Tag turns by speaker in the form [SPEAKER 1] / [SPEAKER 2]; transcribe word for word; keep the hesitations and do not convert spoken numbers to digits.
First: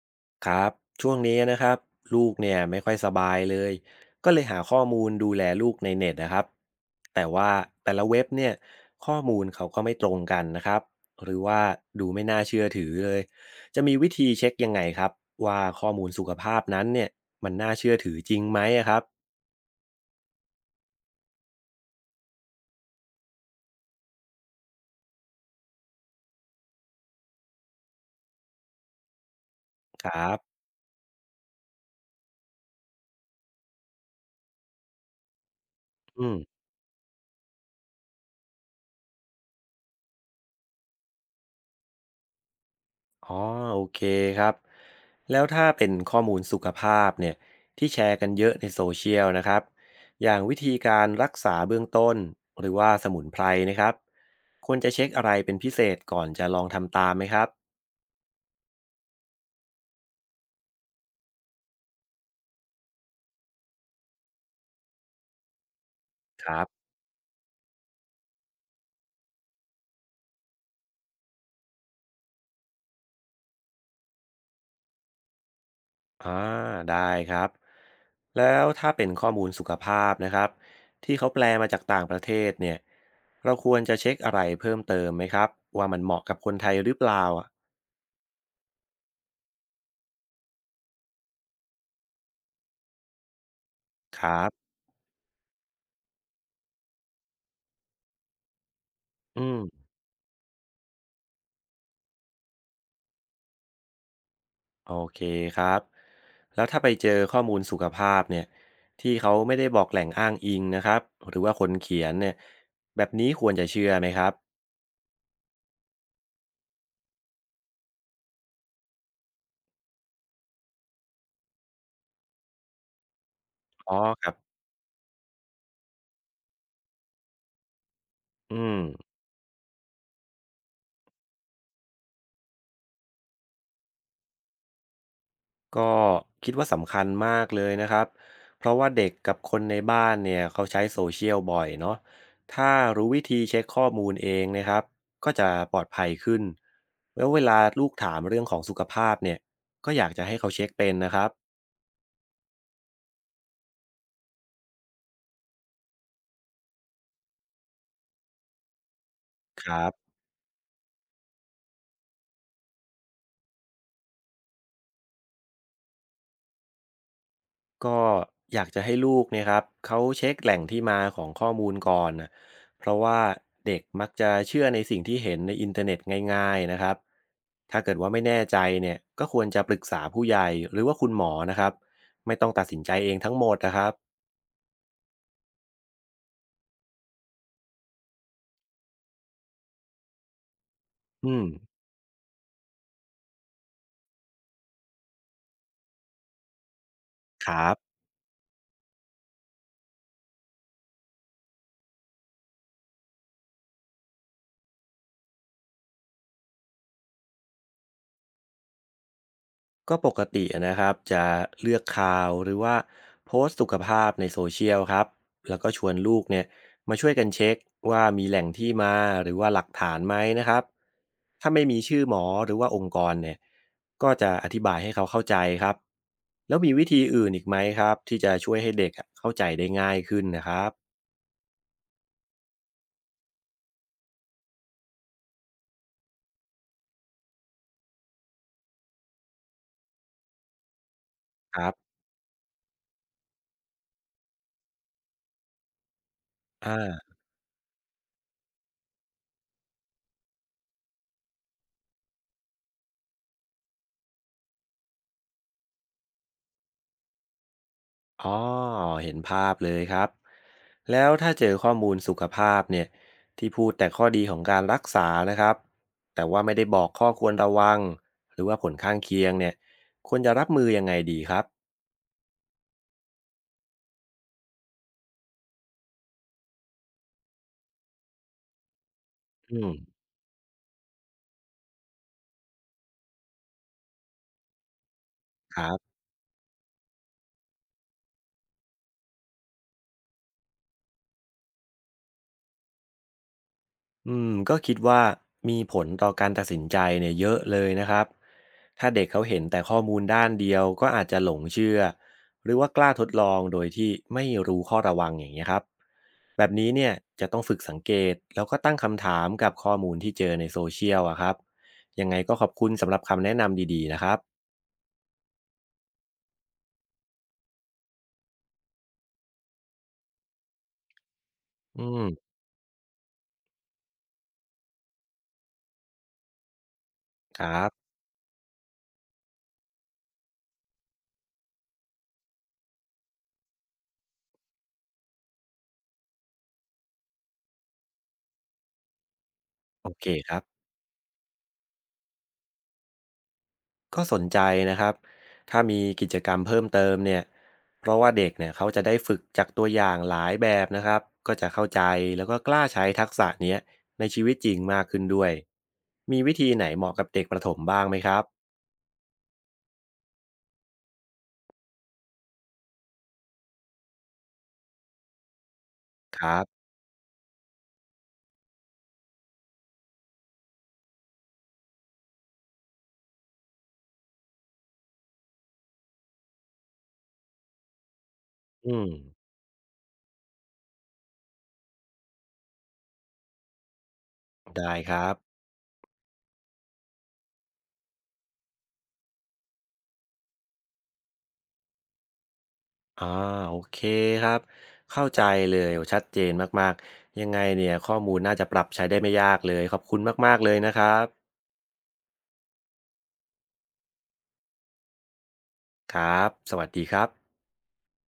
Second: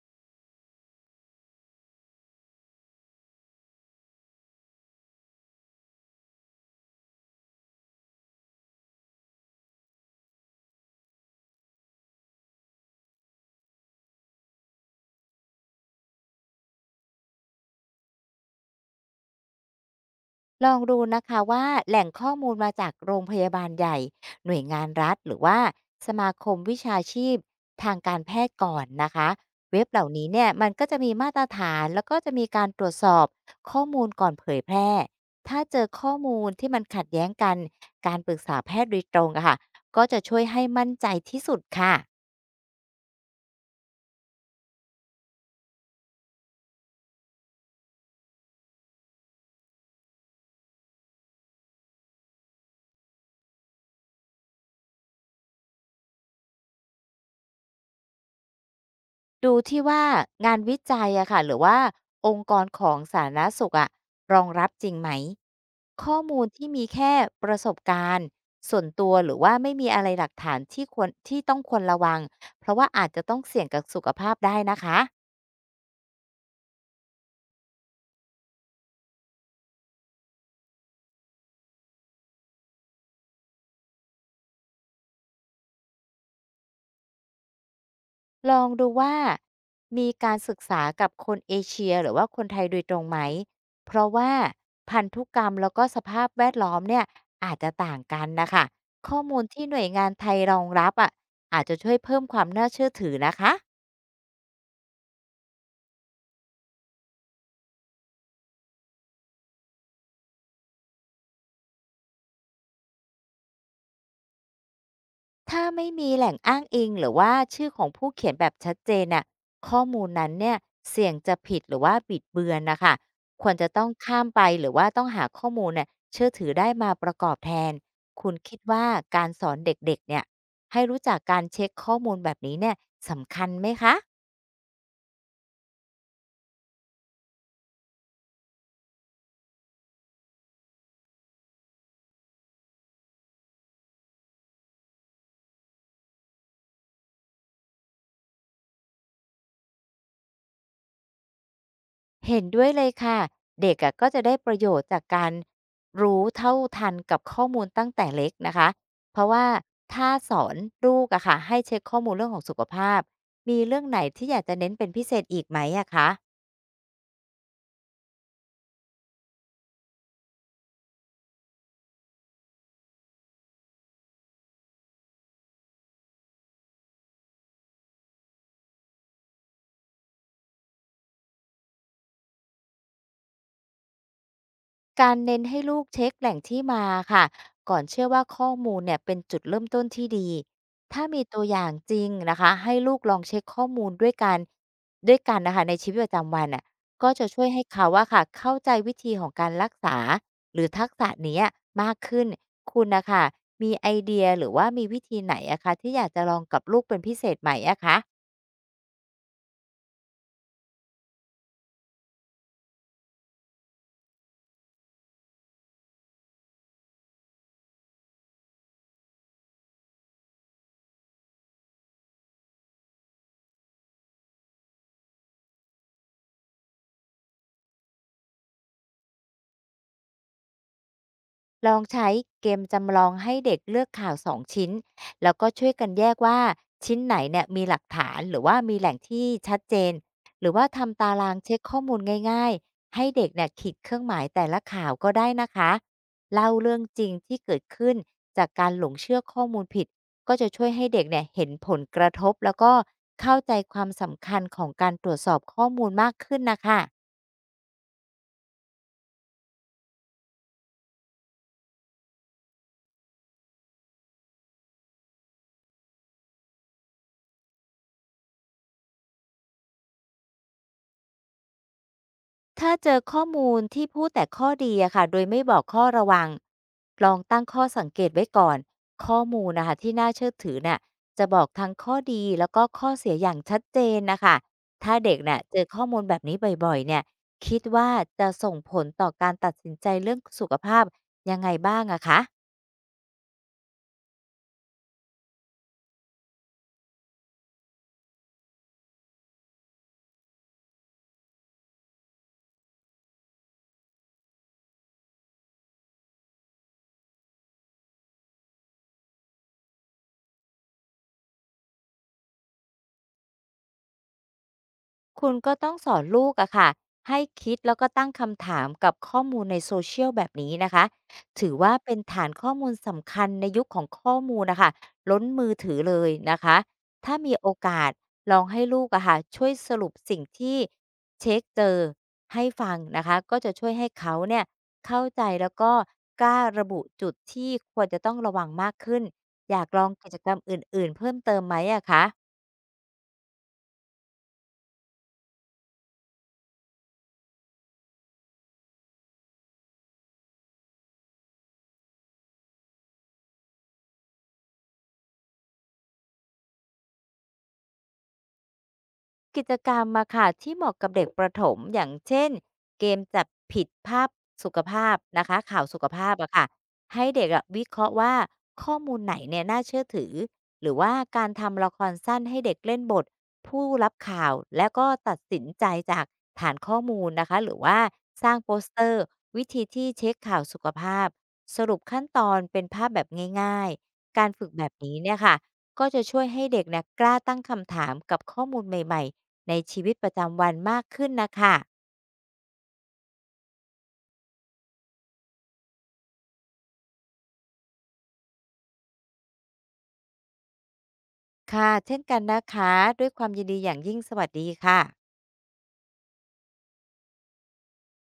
[SPEAKER 1] ครับช่วงนี้นะครับลูกเนี่ยไม่ค่อยสบายเลยก็เลยหาข้อมูลดูแลลูกในเน็ตนะครับแต่ว่าแต่ละเว็บเนี่ยข้อมูลเขาก็ไม่ตรงกันนะครับหรือว่าดูไม่น่าเชื่อถือเลยจะมีวิธีเช็คยังไงครับว่าข้อมูลสุขภาพนั้นเนี่ยมันน่าเชื่อถือจริงไหมอะครับ
[SPEAKER 2] ลองดูนะคะว่าแหล่งข้อมูลมาจากโรงพยาบาลใหญ่หน่วยงานรัฐหรือว่าสมาคมวิชาชีพทางการแพทย์ก่อนนะคะเว็บเห
[SPEAKER 1] ค
[SPEAKER 2] ล่า
[SPEAKER 1] รั
[SPEAKER 2] นี้เนี่ย
[SPEAKER 1] บ
[SPEAKER 2] มันก็จะมีมาตรฐานแล้วก็จะมีการตรวจสอบข้อมูลก่อนเผยแพร่ถ้าเจอข้อ
[SPEAKER 1] อืม
[SPEAKER 2] มูลที่มันขัดแย้งกันการปรึกษาแพทย์โดยตรงอะค่ะก็จะช่วยให้มั่นใจที่สุดค่ะ
[SPEAKER 1] อ๋อโอเคครับแล้วถ้าเป็นข้อมูลสุขภาพเนี่ยที่แชร์กันเยอะในโซเชียลนะครับอย่างวิธีการรักษาเบื้องต้นหรือว่าสมุนไพรนะครับควรจะเช็คอะไรเป็นพิเศษก่อนจะลองทำตามไหมครับ
[SPEAKER 2] ดูที่ว่างานวิจัยอะค่ะหรือว่าองค์กรของสาธารณสุขอะรองรับจริงไหมข้อมู
[SPEAKER 1] ค
[SPEAKER 2] ล
[SPEAKER 1] รั
[SPEAKER 2] ที่
[SPEAKER 1] บ
[SPEAKER 2] มีแค่ประสบการณ์ส่วนตัวหรือว่าไม่มีอะไรหลักฐานที่ควรที่ต้องควรระวังเพราะว่าอาจจะต้องเสี่ยงกับสุขภาพได้นะคะ
[SPEAKER 1] อ่าได้ครับแล้วถ้าเป็นข้อมูลสุขภาพนะครับที่เขาแปลมาจากต่างประเทศเนี่ยเราควรจะเช็คอะไรเพิ่มเติมไหมครับว่ามันเหมาะกับคนไทยหรือเปล่าอะ
[SPEAKER 2] ลองดูว่ามีการศึกษากับคนเอเชียหรือว่าคนไทยโดยตรงไหม เพราะ
[SPEAKER 1] ค
[SPEAKER 2] ว่า
[SPEAKER 1] รับ
[SPEAKER 2] พันธุกรรมแล้วก็สภาพแวดล้อมเนี่ยอาจจะต่างกันนะคะข้อมู
[SPEAKER 1] อื
[SPEAKER 2] ลที่หน่ว
[SPEAKER 1] ม
[SPEAKER 2] ยงานไทยรองรับอ่ะอาจจะช่วยเพิ่มความน่าเชื่อถือนะคะ
[SPEAKER 1] โอเคครับแล้วถ้าไปเจอข้อมูลสุขภาพเนี่ยที่เขาไม่ได้บอกแหล่งอ้างอิงนะครับหรือว่าคนเขียนเนี่ยแบบนี้ควรจะเชื่อไหมครับ
[SPEAKER 2] ถ้าไม่มีแหล่งอ้างอิงหรือว่าชื่อของผู้เขียนแบบชัดเจนน่ะข้อมูลนั้นเนี่ยเสี่ยงจะผิดหรือว่าบิดเบือนนะคะควรจะต้อง
[SPEAKER 1] อ๋อ
[SPEAKER 2] ข้า
[SPEAKER 1] ค
[SPEAKER 2] ม
[SPEAKER 1] รับ
[SPEAKER 2] ไปหรือว่าต้องหาข้อมูลเนี่ยเชื่อถือได้มาประกอบแทนคุณ
[SPEAKER 1] อื
[SPEAKER 2] คิด
[SPEAKER 1] ม
[SPEAKER 2] ว่าการสอนเด็กๆเนี่ยให้รู้จักการเช็คข้อมูลแบบนี้เนี่ยสำคัญไหมคะ
[SPEAKER 1] ก็คิดว่าสำคัญมากเลยนะครับเพราะว่าเด็กกับคนในบ้านเนี่ยเขาใช้โซเชียลบ่อยเนาะถ้ารู้วิธีเช็คข้อมูลเองนะครับก็จะปลอดภัยขึ้นแล้วเวลาลูกถามเรื่องของสุขภาพเนี่ยก็อยากจะให้เขาเช็คเป็นนะครับ
[SPEAKER 2] เห็นด้วยเลยค่ะเด็กอะก็จะได้ประโยชน์จากการรู้เท่าทันกับข้อมูลตั้งแต่เล็กนะคะเพราะว่า
[SPEAKER 1] ครับ
[SPEAKER 2] ถ้าสอนลูกอะค่ะให้เช็คข้อมูลเรื่องของสุขภาพมีเรื่องไหนที่อยากจะเน้นเป็นพิเศษอีกไหมอะคะ
[SPEAKER 1] ก็อยากจะให้ลูกเนี่ยครับเขาเช็คแหล่งที่มาของข้อมูลก่อนนะเพราะว่าเด็กมักจะเชื่อในสิ่งที่เห็นในอินเทอร์เน็ตง่ายๆนะครับถ้าเกิดว่าไม่แน่ใจเนี่ยก็ควรจะปรึกษาผู้ใหญ่หรือว่าคุณหมอนะครับไม่ต้องตัดสินใจเองทั้งหมดนะครับ
[SPEAKER 2] การเน้นให้ลูกเช็คแหล่งที่มาค่ะก่อนเชื่อว่าข้อมูลเนี่ยเป็นจุดเริ่มต้นที่ดีถ้ามี
[SPEAKER 1] อื
[SPEAKER 2] ตั
[SPEAKER 1] ม
[SPEAKER 2] วอย่างจริงนะคะให้ลูกลองเช็คข้อมูลด้วยกันด้วยกันนะคะในชีวิตประจำวันน่ะก็จะช่ว
[SPEAKER 1] ค
[SPEAKER 2] ยให้
[SPEAKER 1] รับ
[SPEAKER 2] เขาว่าค่ะเข้าใจวิธีของการรักษาหรือทักษะเนี้ยมากขึ้นคุณนะคะมีไอเดียหรือว่ามีวิธีไหนอะคะที่อยากจะลองกับลูกเป็นพิเศษไหมอะคะ
[SPEAKER 1] ก็ปกตินะครับจะเลือกข่าวหรือว่าโพสต์สุขภาพในโซเชียลครับแล้วก็ชวนลูกเนี่ยมาช่วยกันเช็คว่ามีแหล่งที่มาหรือว่าหลักฐานไหมนะครับถ้าไม่มีชื่อหมอหรือว่าองค์กรเนี่ยก็จะอธิบายให้เขาเข้าใจครับแล้วมีวิธีอื่นอีกไหมครับที่จะช่วยให้เด็กอะเข้าใจได้ง่ายขึ้นนะครับ
[SPEAKER 2] ลองใช้เกมจำลองให้เด็กเลือกข่าวสองชิ้นแล้วก็ช่วยกันแยกว่าชิ้นไหนเนี่ยมีหลักฐานหรือว่ามีแหล่งที่ชัดเจนหรือว่าทำตารางเช็
[SPEAKER 1] ค
[SPEAKER 2] ค
[SPEAKER 1] รับ
[SPEAKER 2] ข้อมูลง่ายๆให้เด็กเนี่ยขีดเครื่องหมายแต่ละข่าวก็ได้นะคะเล่า
[SPEAKER 1] อ่
[SPEAKER 2] เรื่องจริ
[SPEAKER 1] า
[SPEAKER 2] งที่เกิดขึ้นจากการหลงเชื่อข้อมูลผิดก็จะช่วยให้เด็กเนี่ยเห็นผลกระทบแล้วก็เข้าใจความสำคัญของการตรวจสอบข้อมูลมากขึ้นนะคะ
[SPEAKER 1] อ๋อเห็นภาพเลยครับแล้วถ้าเจอข้อมูลสุขภาพเนี่ยที่พูดแต่ข้อดีของการรักษานะครับแต่ว่าไม่ได้บอกข้อควรระวังหรือว่าผลข้างเคียงเนี่ยควรจะรับมือยังไงดีครับ
[SPEAKER 2] ถ้าเจอข้อมูลที่พูดแต่ข้อดีอะค่ะโดยไม่บอกข้อระวัง ลองตั้งข้อสังเกตไว้ก่อน ข้อมูล
[SPEAKER 1] อื
[SPEAKER 2] นะคะ
[SPEAKER 1] ม
[SPEAKER 2] ที่น่าเชื่อถือน่ะจะบอกทั้งข้อดีแล้วก็ข้อเสียอย่างชัดเจนนะคะถ้าเด็กน่ะเจ
[SPEAKER 1] ครั
[SPEAKER 2] อข้อ
[SPEAKER 1] บ
[SPEAKER 2] มูลแบบนี้บ่อยๆเนี่ยคิดว่าจะส่งผลต่อการตัดสินใจเรื่องสุขภาพยังไงบ้างอะคะ
[SPEAKER 1] อืมก็คิดว่ามีผลต่อการตัดสินใจเนี่ยเยอะเลยนะครับถ้าเด็กเขาเห็นแต่ข้อมูลด้านเดียวก็อาจจะหลงเชื่อหรือว่ากล้าทดลองโดยที่ไม่รู้ข้อระวังอย่างนี้ยครับ แบบนี้เนี่ยจะต้องฝึกสังเกตแล้วก็ตั้งคำถามกับข้อมูลที่เจอในโซเชียลอะครับยังไงก็ขอบคุณสำหรับคำแนะนำดีๆนะครับ
[SPEAKER 2] คุณก็ต้องสอนลูกอะค่ะให้คิดแล้วก็ตั้งคำถามกับข้อมูลในโซเชียลแบบนี้นะคะถือว่า
[SPEAKER 1] อื
[SPEAKER 2] เป็น
[SPEAKER 1] ม
[SPEAKER 2] ฐานข้อมูลสำคัญในยุคของข้อมูลนะคะล้นมือถือเลยนะคะถ้ามี
[SPEAKER 1] ค
[SPEAKER 2] โอ
[SPEAKER 1] รับ
[SPEAKER 2] กาสลองให้ลูกอะค่ะช่วยสรุปสิ่งที่เช็กเจอให้ฟังนะคะก็จะช่วยให้เขาเนี่ยเข้าใจแล้วก็กล้าระบุจุดที่ควรจะต้องระวังมากขึ้นอยากล
[SPEAKER 1] โอ
[SPEAKER 2] อง
[SPEAKER 1] เค
[SPEAKER 2] กิจก
[SPEAKER 1] ค
[SPEAKER 2] รร
[SPEAKER 1] รั
[SPEAKER 2] ม
[SPEAKER 1] บ
[SPEAKER 2] อื่นๆเพิ่มเติมไหมอะคะ
[SPEAKER 1] ก็สนใจนะครับถ้ามีกิจกรรมเพิ่มเติมเนี่ยเพราะว่าเด็กเนี่ยเขาจะได้ฝึกจากตัวอย่างหลายแบบนะครับก็จะเข้าใจแล้วก็กล้าใช้ทักษะเนี้ยในชีวิตจริงมากขึ้นด้วยมีวิธีไหนเหมาะกับเด็กประถมบ้างไหมครับ
[SPEAKER 2] กิจกรรมมาค่ะที่เหมาะกับเด็กประถมอย่างเช่นเกมจับผิดภาพสุขภาพนะคะข่าวสุขภาพ
[SPEAKER 1] ค
[SPEAKER 2] อะ
[SPEAKER 1] รั
[SPEAKER 2] ค่ะ
[SPEAKER 1] บ
[SPEAKER 2] ให้เด็กอะวิเคราะห์ว่าข้อมูลไหนเนี่ยน่าเชื่อถือหรือว่าการทำละครสั้นให้เด็กเล่นบทผู้รับข่าวและก็ตัดสินใจจากฐานข้อมูลนะคะหรือว่าสร้างโปส
[SPEAKER 1] อื
[SPEAKER 2] เต
[SPEAKER 1] ม
[SPEAKER 2] อร์วิธีที่เช็คข่าวสุขภาพสรุปขั้นตอนเป็นภาพแบบง่ายๆการฝึกแบ
[SPEAKER 1] ได้
[SPEAKER 2] บ
[SPEAKER 1] ค
[SPEAKER 2] นี้
[SPEAKER 1] รั
[SPEAKER 2] เนี่
[SPEAKER 1] บ
[SPEAKER 2] ยค่ะก็จะช่วยให้เด็กเนี่ยกล้าตั้งคำถามกับข้อมูลใหม่ๆ ในชีวิตประจำวันมากขึ้นนะคะ
[SPEAKER 1] อ่าโอเคครับเข้าใจเลยโอ้ชัดเจนมากๆยังไงเนี่ยข้อมูลน่าจะปรับใช้ได้ไม่ยากเลยขอบคุณมากๆเลยนะครับ
[SPEAKER 2] ค่ะ เช่นกันนะคะ ด้วยความยินดีอย่างยิ่งสวัสดีค่ะ
[SPEAKER 1] ครับสวัสดีครับ